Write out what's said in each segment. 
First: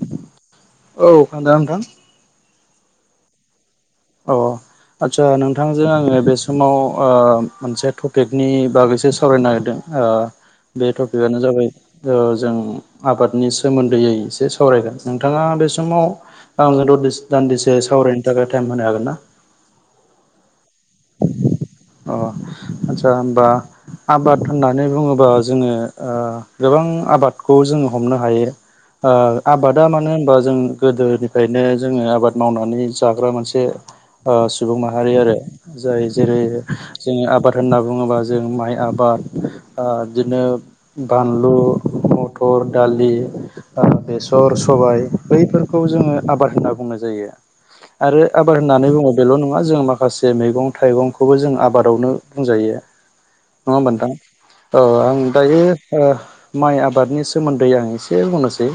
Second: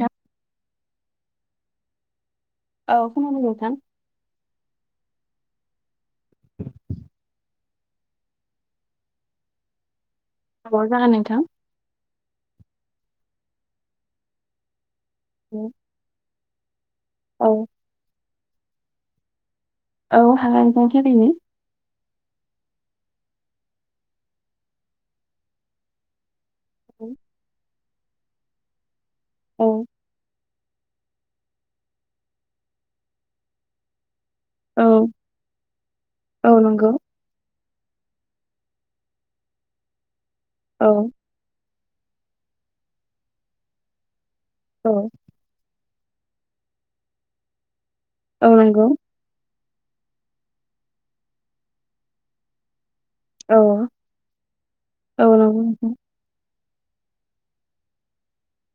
नोंथां औ खोनदोना नोंथां? औ खोनादो नोंथां। अ। आदसा नोंथांजों आंङो बे समाव ओ मोनसे टपिकनि बागैसो सावरायनो नागिरदों। ओ औ बे जागोन टपिकआनो नोंथां। जाबाय ओ जों आबादनि सोमोन्दैयै एसे सावरायगोन। नोंथाङा बे औ समाव आंजों ददि दान्दिसे सावरायनो थाखाय टाइम होनो हागोन ना? औ हागोन नोंथां थारैनो। अ। आदसा होमबा आबाद होननानै बुङोबा जोङो ओ गोबां आबादखौ जोंङो हमनो हायो ओ औ आबादा मानो होनबा जों गोदोनिफ्रायनो जोङो आबाद मावनानै जाग्रा मोनसे ओ सुबुं औ माहारि आरो। जाय जेरै औ नंगौ जोङो आबाद होनना बुङोबा जों माइ आबाद ओ बिदिनो औ बानलु, मथर, दालि, बेसर, सबाइ औ बैफोरखौ जोङो आबाद होनना बुंनाय जायो आरो औ आबाद नंगौ होननानै बुङो बेल' नङा जों माखासे जे मैगं थाइगंखौबो जों आबादावनो बुंजायो। औ नङा होमबा नोंथां औ आं नंगौ दायो नोंथां। ओ माइ आबादनि सोमोन्दै आं एसे बुंनोसै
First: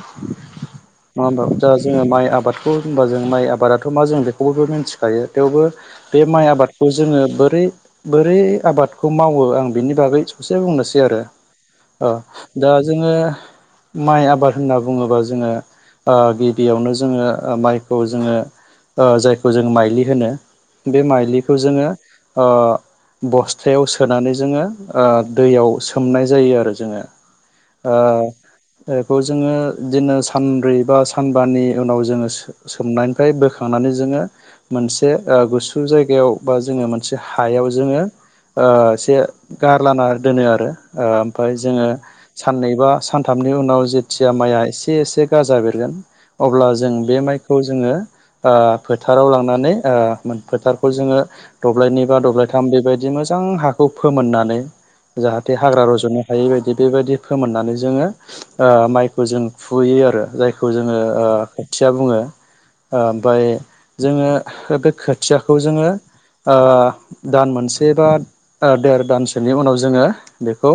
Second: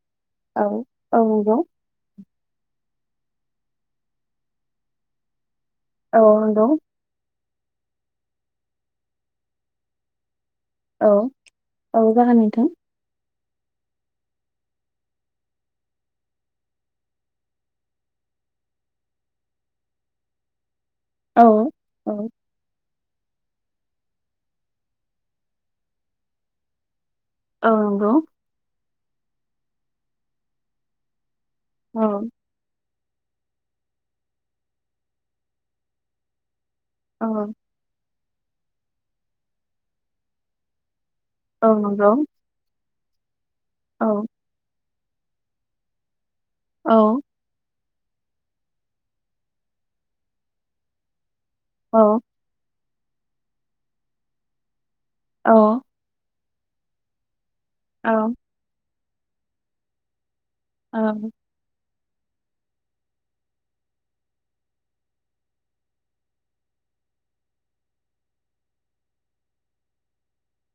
औ औ नङा होमबा? नंगौ जोङो माइ आबादखौ होनबा जों माइ आबादाथ' मा जों बेखौबो मिथिखायो थेवबो औ बे माइ नंगौ आबादखौ जोङो बोरै बोरै आबादखौ मावो आं बिनि बागै ससे बुंनोसै आरो औ औ जागोन नोंथां। दा जोङो माइ आबाद होनना बुङोब्ला जोङो ओ गिबियावनो जोङो माइखौ जोङो ओ जायखौ जोङो माइलि होनो। बे औ माइलिखौ जोङो औ ओ बस्थायाव सोनानै जोङो ओ दैयाव सोमनाय जायो आरो जोङो। औ नंगौ बेखौ जोङो बिदिनो सानब्रै बा सानबानि उनाव औ जोङो सोमनायनिफ्राय बोखांनानै जोङो मोनसे गुसु जायगायाव बा जोङो मोनसे औ हायाव ज जोङो ओ एसे गारला दोनो आरो ओमफ्राय औ जोङो नंगौ साननैबा सानथामनि उनाव औ जेथिया माइआ एसे एसे गाजा बेरगोन अब्ला औ जों बे माइखौ जोङो ओ फोथाराव लांनानै ओ फोथारखौ जोङो औ दब्लायनै बा दब्लायथाम बेबायदि मोजां हाखौ फोमोननानै औ जाहाथे हाग्रा रज'नो हायै बायदि बेबायदि फोमोननानै जोङो औ ओ माइखौ जों फुयो आरो जायखौ जोङो ओ थिया बुङो ओमफाय जोङो बे खोथियाखौ जोङो ओ दान मोनसे बा देर दानसोनि उनाव जोङो बेखौ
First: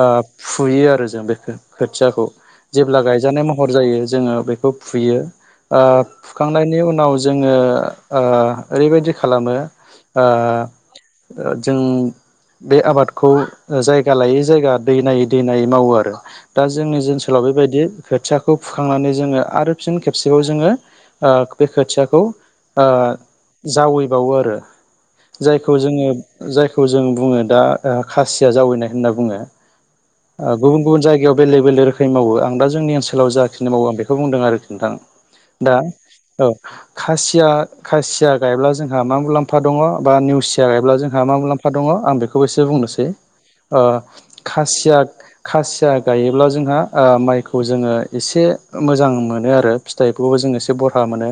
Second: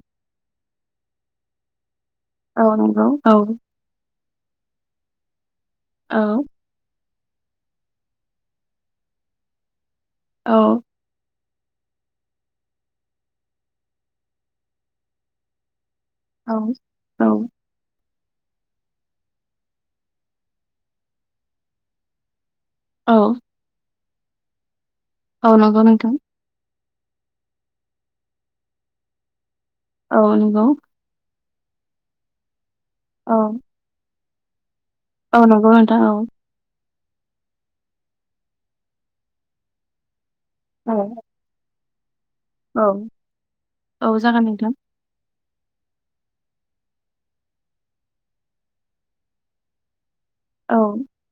ओ फुयो आरो जों बेखौ खो-खोथियाखौ। औ जेब्ला नंगौ औ गायजानाय महर जायो जोङो बेखौ फुयो औ फुखां नायनि उनाव जोङो ओ ओरैबायदि खालामो ओ औ ओ जों बे आबादखौ जायगा लायै जायगा दै नायै दै नायै मावो आरो। दा जोंनि औ ओनसोलाव बेबायदि खोथियाखौ फुखांनानै जोङो आरो फिन खेबसेबाव जोङो बे खोथियाखौ औ जावैबावो आरो औ जायखौ नंगौ जोङो नोंथां जायखौ जों बुङो दा खासिया जावैनाय होनना बुङो औ नंगौ गुबुन गुबुन जायगायाव बेले बेले रोखोम मावो आं द जोंनिओनसाव औ जाखिनि मावो आं बे बेखौ बुंदों आरोखि नोंथां औ दा नगौघन्था औ औ खासिया खासिया गायब्ला जोंहा मा मुलाम्फा दङ बा नेवसि खासिया औ गायब्ला जोंहा मा मुलाम्फा दङ आं बेखौबो एसे औ बुंनोसै औ जागोन नोंथां खासिया खासिया गायोब्ला जोंहा माइखौ जोङो एसे मोजां मोनो आरो फिथाइबो जो एसे औ बरहा मोनो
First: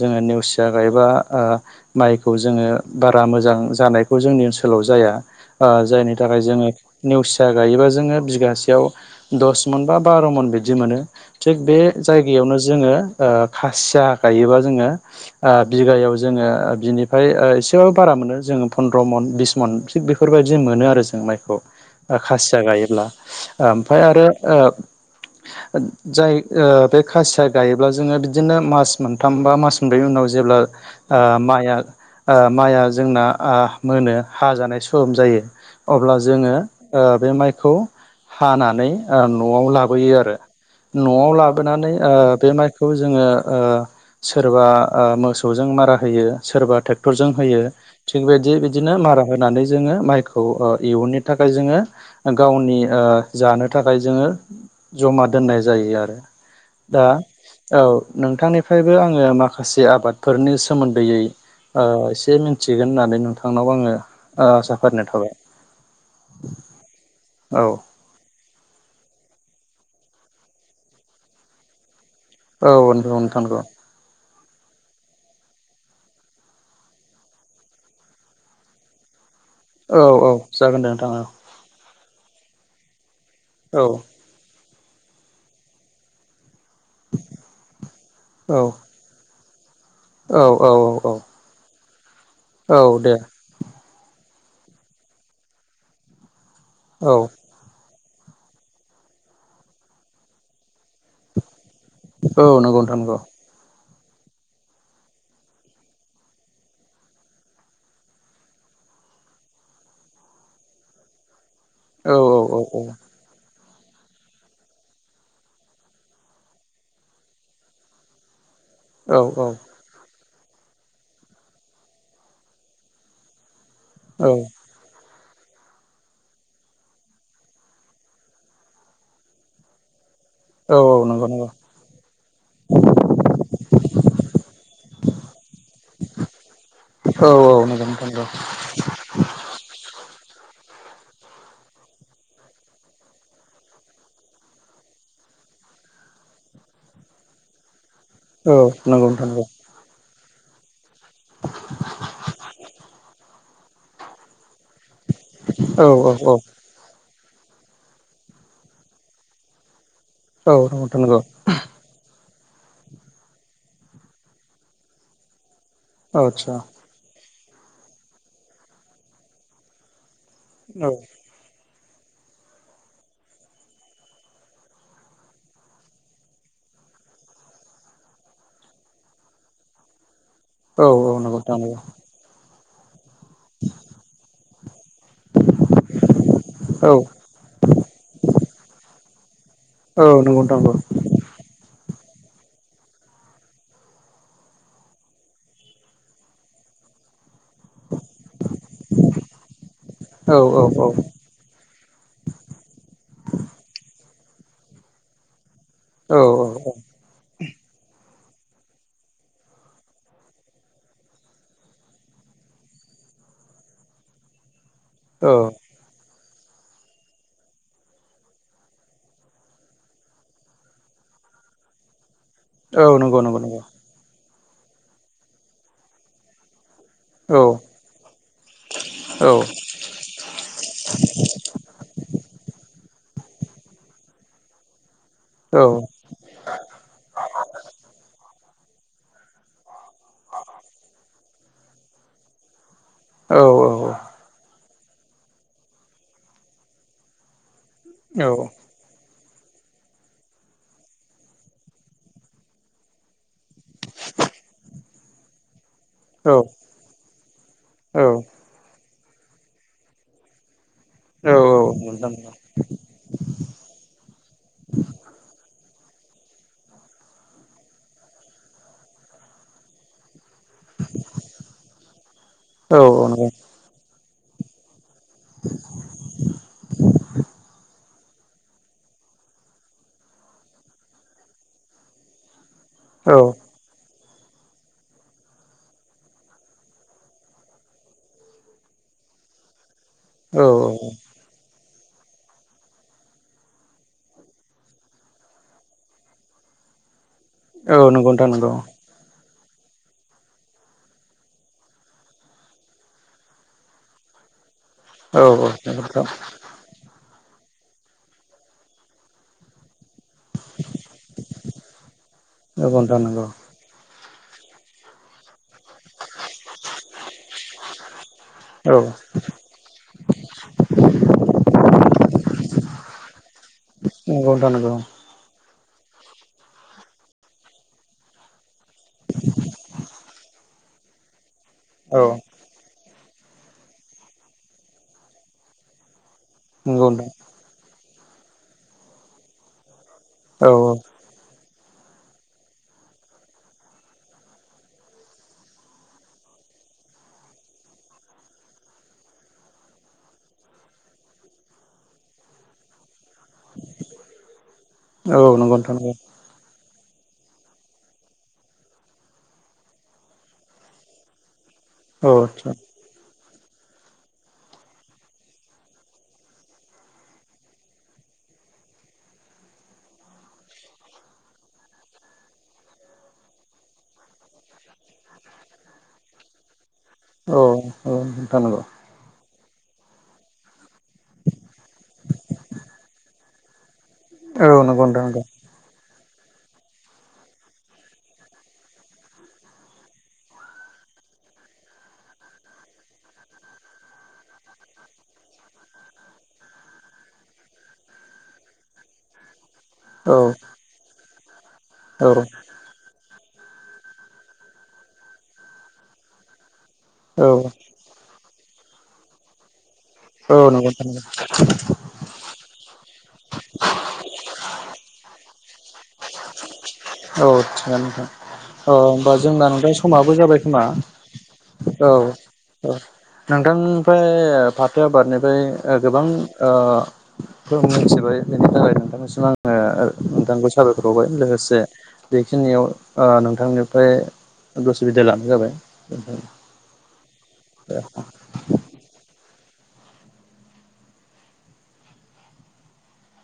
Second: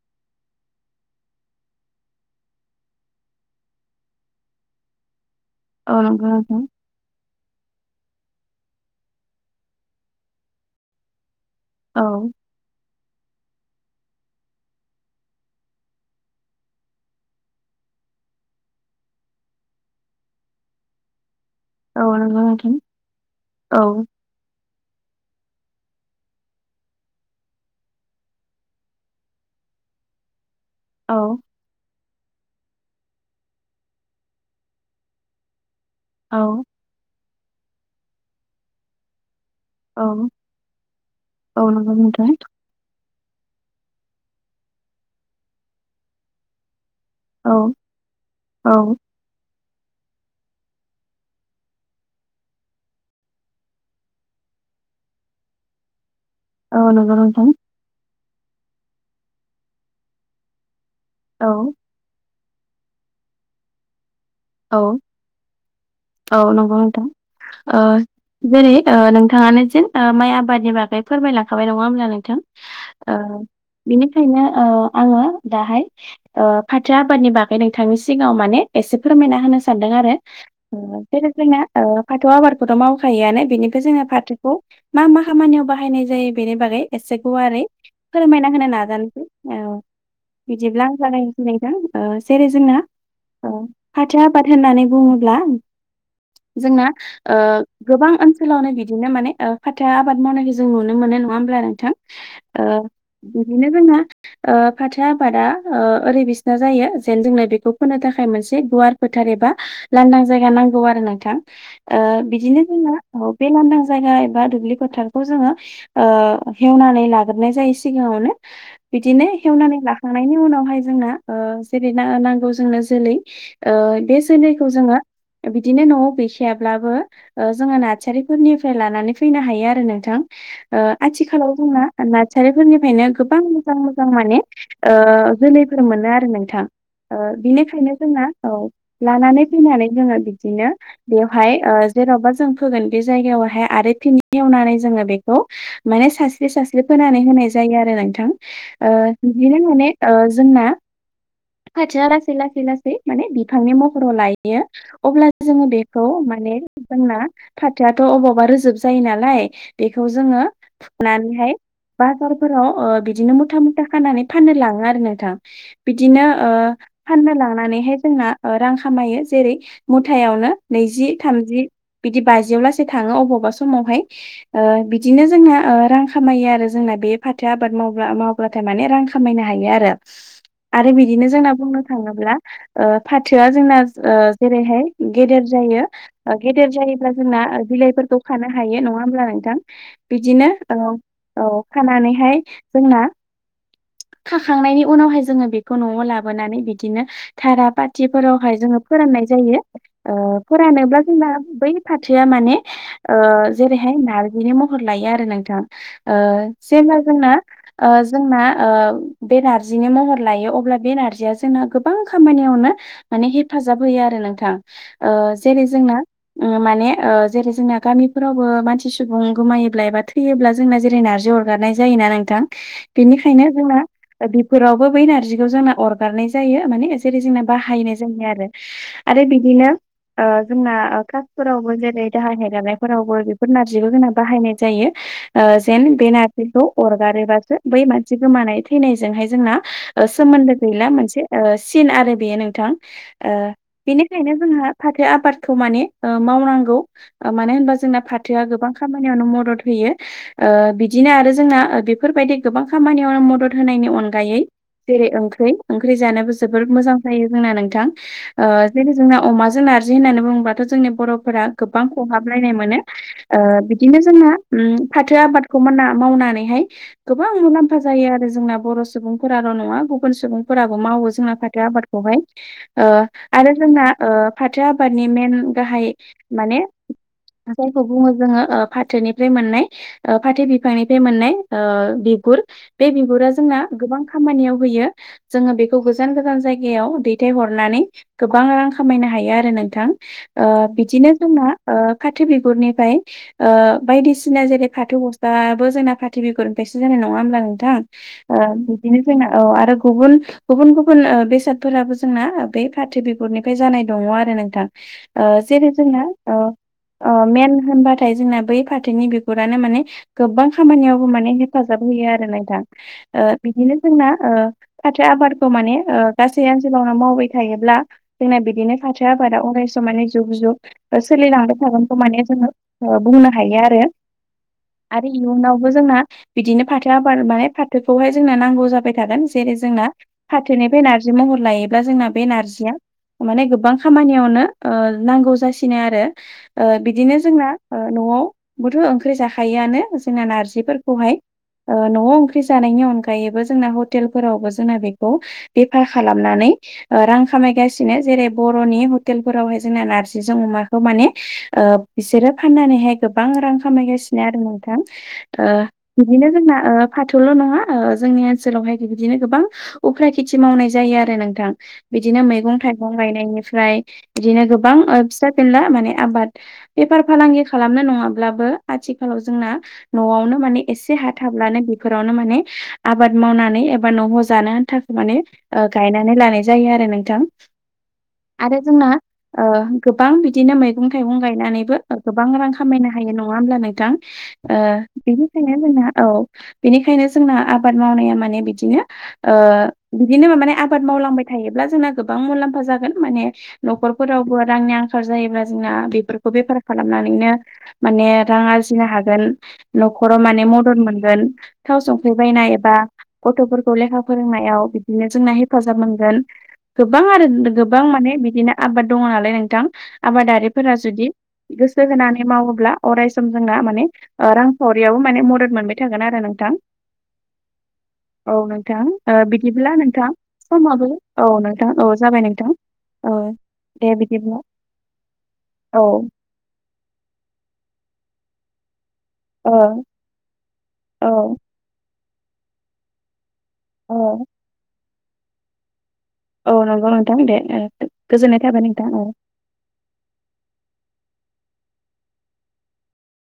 जोङो नेवसिया थाखायबा माइखौ जोङो बारा मोजां जानायखौ जोंनि ओनसोलाव जाया औ जायनि नंगौ थाखाय नोंथां जोङो नेवसिया गायोबा जोङो बिगासेयाव दस मन बा बार' मन बिदि मोनो थिग बे औ जायगायावनो जोङो खासिया गायोबा जोङो बिघायाव जोङो बिनिफ्राय एसेबाबो बारा मोनो जोङो फन्द्र' मन बिस मन थि बेफोरबायाददि मोनो आरो जों माइखौ औ नंगौ खासिया नोंथां गायोब्ला औ ओमफ्राय आरो आ जाय बे खासिया गायोब्ला जोङो बिदिनो मास मोनथाम बा मास मोनब्रै उनाव ज जेब्ला औ माइआ माइआ जोंना मोनो ह जानाय सम जायो अब्ला औ जोङो बे माइखौ हानानै न'आव लाबो औ न' ला औ नंगौ नोंथां म खौ जोङो सोरबा मोसौजों मारा होयो सोरबा ट्रे क्टर जों होयो औ थिगबायदि औ बिदिनो मारा होनानै जोङो माइखौ इहुननो थाखाय जोङो गावनि जानो थाखाय जोङो जमा दोननाय जायो आरो औ दा नंगौ नोंथां औ नोंथांनिफ्रायबो आङो माखासे आबादफोरनि सोमोन्दैयै औ एसे मिथिगोन होननानै नोंथांनाव आङो आसा औ फारिनाय थाबाय औ नंगौ नोंथां औ जेरै नोंथाङानो जेन माइ आबादनि बागै फोरमाय लाखाबाय नङा होमब्ला नोंथ औ नंगौ नोंथां नंगौ बिनिखायनो आङो दाहाय। फाथो आबादनि बागै नोंथांनि सिगाङाव माने एसे फोरमायना होनो सान‌। सन्दङ औ औ जागोन दे नोंथां आरो। फाथो आबादखौथ' मावखायोआनो औ बेनिफ्राय जोंङो फाथोखौ। मा मा खामानियाव बाहायनाय जायो बेनि बागै एसे गुवारै फोरमायना औ होनो नाजानोसै। औ। औ औ औ औ। नोथां जेरै औ जोंना दे फाथो आबाद होननानै बुङोब्ला। जोंना औ ओ। गोबां ओनसोलावनो बिदिनो माने फाथोा आबाद मावनायखौ जों नुनो मोनो नङा होमब्लानोथां। औ नंगौ नोंथां नंगौ बिदिनो जोंहा। फाथो आबादा ओरै बिसिना जायो जेन जोंनो बेखौ फोनो थाखाय मोनसे। एसे गुवार फोथार एबा लांदां जायगा नांगौ आरो नोंथां औ औ औ बिदिनो जोंहा। औ बे लांदां जायगा एबा दुब्लि फोथारखौ जोंङो। हेवनानै लाग्राय जायो सिगाङावनो। औ बिदिनो हेवनानै लाखांनायनि उनावहाय जोंना जेरै नांगौ जोंनो जोलै। बे जैखौ जोंङो बिदिनो न'आव गैखायाब्लाबो। जोंङो नासारिफोरनिफ्राय लानानै फैनो हायो आरो नोंथां। औ नंगौ नंगौ आथिखालाव जोंना नासारिफोरनिफ्रायनो गोबां मोजां मोजां माने। जोलैफोर मोनो आरो नोंथां। ओ औ औ नोंगोव बिनिखायनो नोंथां। जोंना नंगौ औ लानानै फैनानै जोंङो बिदिनो। बेवहाय जेनावबा जों फोगोन बे जायगायावहाय आरो थिनि एवनानै जोंङो बेखौ। माने सास्रि सास्रि फोनानै होनाय जायो आरो नोथां। औ नोथां नंगौ ओ नोंथां नंगौ बिदिनो माने जोंना फालोआ लासै लासै लासै। माने बिफांनि महराव लायो अब्ला जोंङो औ बेखौ औ औ माने जोंना फाथोआथ' अबावबा रोजोब जायो नालाय। बेखौ जोंङो औ नंगौ नोंथां नंगौ फुनानैहाय। बाजारफोराव बिदिनो मुथा मुथा खानानै फाननो लाङो आरो नोंथां। बिदिनो आदसा फाननो लांनानैहाय जोंना रां खामायो जेरै मुथायावनो। औ नैजि थामजि बिदि बाजियाव लासै थाङो अबावबा समावहाय ओ बिदिनो जोंना रां खामायो आरो जोंना बे फाथो आबाद मावब्ला माव- अब्लाथाय माने रां खामायनो हायो आरो। [inaudible] आरो औ बिदिनो नंगौ जोंना नोंथां नंगौ बुंनो थाङोब्ला फाथोआ जोंना जेरैहाय। गेदेर जायो गेदेर औ जायोब्ला जोंना बिलाइफोरखौ खानो हायो नङा होमब्ला नोंथां। औ नंगौ बिदिनो नोंथां नंगौ औ औ खानानैहाय जोंना। खाखांनायनि उनावहाय जोंङो बेखौ न'आव लाबोनानै बिदिनो। थारा पाथिफोरावहाय जोंङो फोराननाय जायो औ औ फोरानोब्ला जोंना बै। फाथोआ माने जेरैहाय नारजिनि महर लायो आरो नोंथां। ओ जे जेनेबाजोंना। जोंना बे नारजिनि महर लायो अब्ला बे नारजिया जोंना गोबां। खामानियावनो माने हेफाजाब होयो आरो नोंथां औ जेरै जोंना। माने जेरै जोंना गामिफोरावबो मानसि सुबुं गोमायोब्ला एबा थैयोब्ला जोंना जेरै नारजि अ। जानाय जायोना नोंथां। औ नंगौ नंगौ बेनिखायनो नंगौ जोंना बिफोरावबो बै नारजिखौ जोंना अरगारनाय जायो माने। जेरै औ जोंना बाहायनाय जोंनाय आरो आरो औ बिदिनो। ओ जोंना क्लासफोरावबो जेरै दाहाय लानायफोरावबो बेफोर नारजिखै बाहायनाय जायो। औ जेन बे नारजिखौ अरगारोबासो बै मानसि गोमानाय थैनायजोंहाय जोंना। सोमोन्दो गैला मोनसे सिन आरो बेयो नोंथां औ बेनि। बेखायनो जोंहा फाथो आबादखौ माने मावनांगौ मानो होनबा जोंना औ फाथोआ गोबां। खामानियावनो मदद होयो बिदिनो आरो जोंना बेफोरबायदि गोबां खामानियावनो मदद। होनायनि अनगायै जेरै ओंख्रि ओंख्रि जानोबो औ जबोद मोजां जायो जोंना नोंथां। ओ जेरै जोंना अमाजों नारजि होननानै बुङोबाथ' जोंनि बर'फोरा गोबां नोंथां खहाबलायनाय मोनो। ओ बिदिनो जोंना फाथो आबादखौ मोना मावनानैहाय- गोबां मुलाम्फा जायो आरो जोंना बर' सुबुंफोराल' नङा गुबुन सुबुंफोराबो मावो जोंना- फाथो आबादखौहाय औ ओ नंगौ औ आरो जोंना- ओ फाथो आबादनि मेन गाहाय माने जाय- बुङो जोङो फाथोनिफ्राय मोननाय- ओ फाथो बिफांनिफ्राय मोननाय ओ बिगुर बे औ बिगुरा जोंना गोबां खामानियाव होयो जोङो बेखौ- गोजान गोजान जायगायाव दैथाय हरनानै गोबां रां खामायनो हायो आरो नोंथां। ओ औ बिदिनो जोंना ओ फाथो बिगुरनिफ्राय- ओ बायदिसिना जेरै फाथो बस्थाबो जोंना फाथो बिगरनिफ्रायसो जानाय नङा होमब्ला नों- औ थां नंगौ नोंथां नंगौ ओ बिदिनो जोंना औ आरो गुबुन गुबुन गुबुन उन बेसादफोराबो जोंना बे फाथो बिगुरनिफ्राय जानाय दङ आरो नोंथां औ ओ जेरै नोंथां नंगौ जोंनो ओ अ मेन होनबाथाय जोंना बै फाथोनि बिगुरानो माने- गोबां खामानियावबो माने हेफाजाब होयो आरो नों- थां नोंथां नंगौ ओ बिदिनो जोंना ओ फाथो आबादखौ माने- ओ गासै ओनसोलावनो मावबाय थायोब्ला जोंना औ बिदिनो फाथो आबादा अरायसम माने जुग जुग- सोलिलांबाय थागोनखौ माने जोङो बुंनो हायो आरो। औ नोंथां नंगौ। आरो इयुनावबो जोंना बिदिनो फाथो आबाद माने फाथोखौहाय जों नांगौ जाबा- बाय थागोन जेरै जोंना फाथोनिफ्राय नारजि महर लायोब्ला औ जोंना बे नारजिया माने गोबां खामानियावनो ओ नांगौ जासिनो आरो नंगौ बिदिनो नोंथां जोंना न'आवबोथ' ओंख्रि जाखायोआनो जोंना औ नारजिफोरखौहाय- ओ न'आव ओंख्रि जानायनि अनगायैबो जोंना हटेलफोरावबो जोंना बेखौ- बेफार खालामनानै- रां खामायगासिनो जेरै बर'नि हटेलफोरावहाय जोंना नारजिजों अमाखौ माने ओ बिसोरो फाननानैहाय गोबां रां खामायगासिनो आरो नोंथां औ नंगौ नोंथां नंगौ बिदिनो जोंना फाथौल' नङा जोंनि ओनसोलावहाय बिदिनो गोबां उख खेथि मावनाय जायो आरो नोंथां औ बिदिनो आदसा मैगं थाइ- मैगं गायनायनिफ्राय बिदिनो गोबां फिसा फिनला माने आबाद- बेफार फालांगि खालामनो नङाब्लाबो आथिखालाव जोंना- न'आवनो माने एसे हा थाब्लानो बेफोरावनो माने- आबाद मावनानै एबा न'आव जानो आनथाखो माने गायनानै लानाय जायो आरो नोंथां। औ औ नोंथां थां आरो नंगौ जोंना- ओ गोबां बिदिनो मैगं थाइगं गायनानैबो गोबां रां खामायनो हायो नङा होमब्ला नोंथां। औ ओ नंगौ नोंथां नंगौ बिदि - बेनिखायनो जोंना औ बेनिखायनो जोंना आबाद मावनाया माने बिदिनो ओ - बिदिनो माने आबाद मावलांबाय थायोब्ला जोंना गोबां मुलाम्फा जागोन माने- न'खरफोरावबो रांनि आंखाल जायोब्ला जोंना बेफोरखौ बेफार खालामनानैनो- माने रां आरजिनो हागोन। न'खराव औ माने मदद मोनगोन थाव औ सुंख्रि बायनाय एबा- गथ'फोरखौ लेखा फोरोंनायाव बिदिनो जोंना हेफाजाब मोनगोन। गोबां आरो गोबां माने बिदिनो आबाद दङ नालाय नोंथां औ नंगौ आबादारिफोरा नोंथां नंगौ जुदि- गोसो होनानै मावोब्ला अराय सम जोंना माने- रांखावरियावबो माने मदद मोनबाय थागोन आरो नोंथां। औ थिगानो नोंथां नोंथां औ होमबा ओ जोङो- दा नोंथां बिदिब्ला समाबो जाबाय खोमा समाबो औ नोंथां औ जाबाय नोंथां औ औ दे बिदिब्ला नोंथांनिफ्राय फाथो आबादनिफ्राय औ गोबां- फोर मिथिबाय बेनि थाखाय नोंथां मोन औ आङो दांगौ साबायखर हावबाय औ लोगोसे बेखिनियाव नोंथांनिफ्राय औ उसुबिदा लानाय जाबायथां औ नंगौ नोंथां दे गोजोननाय थाबाय नोंथां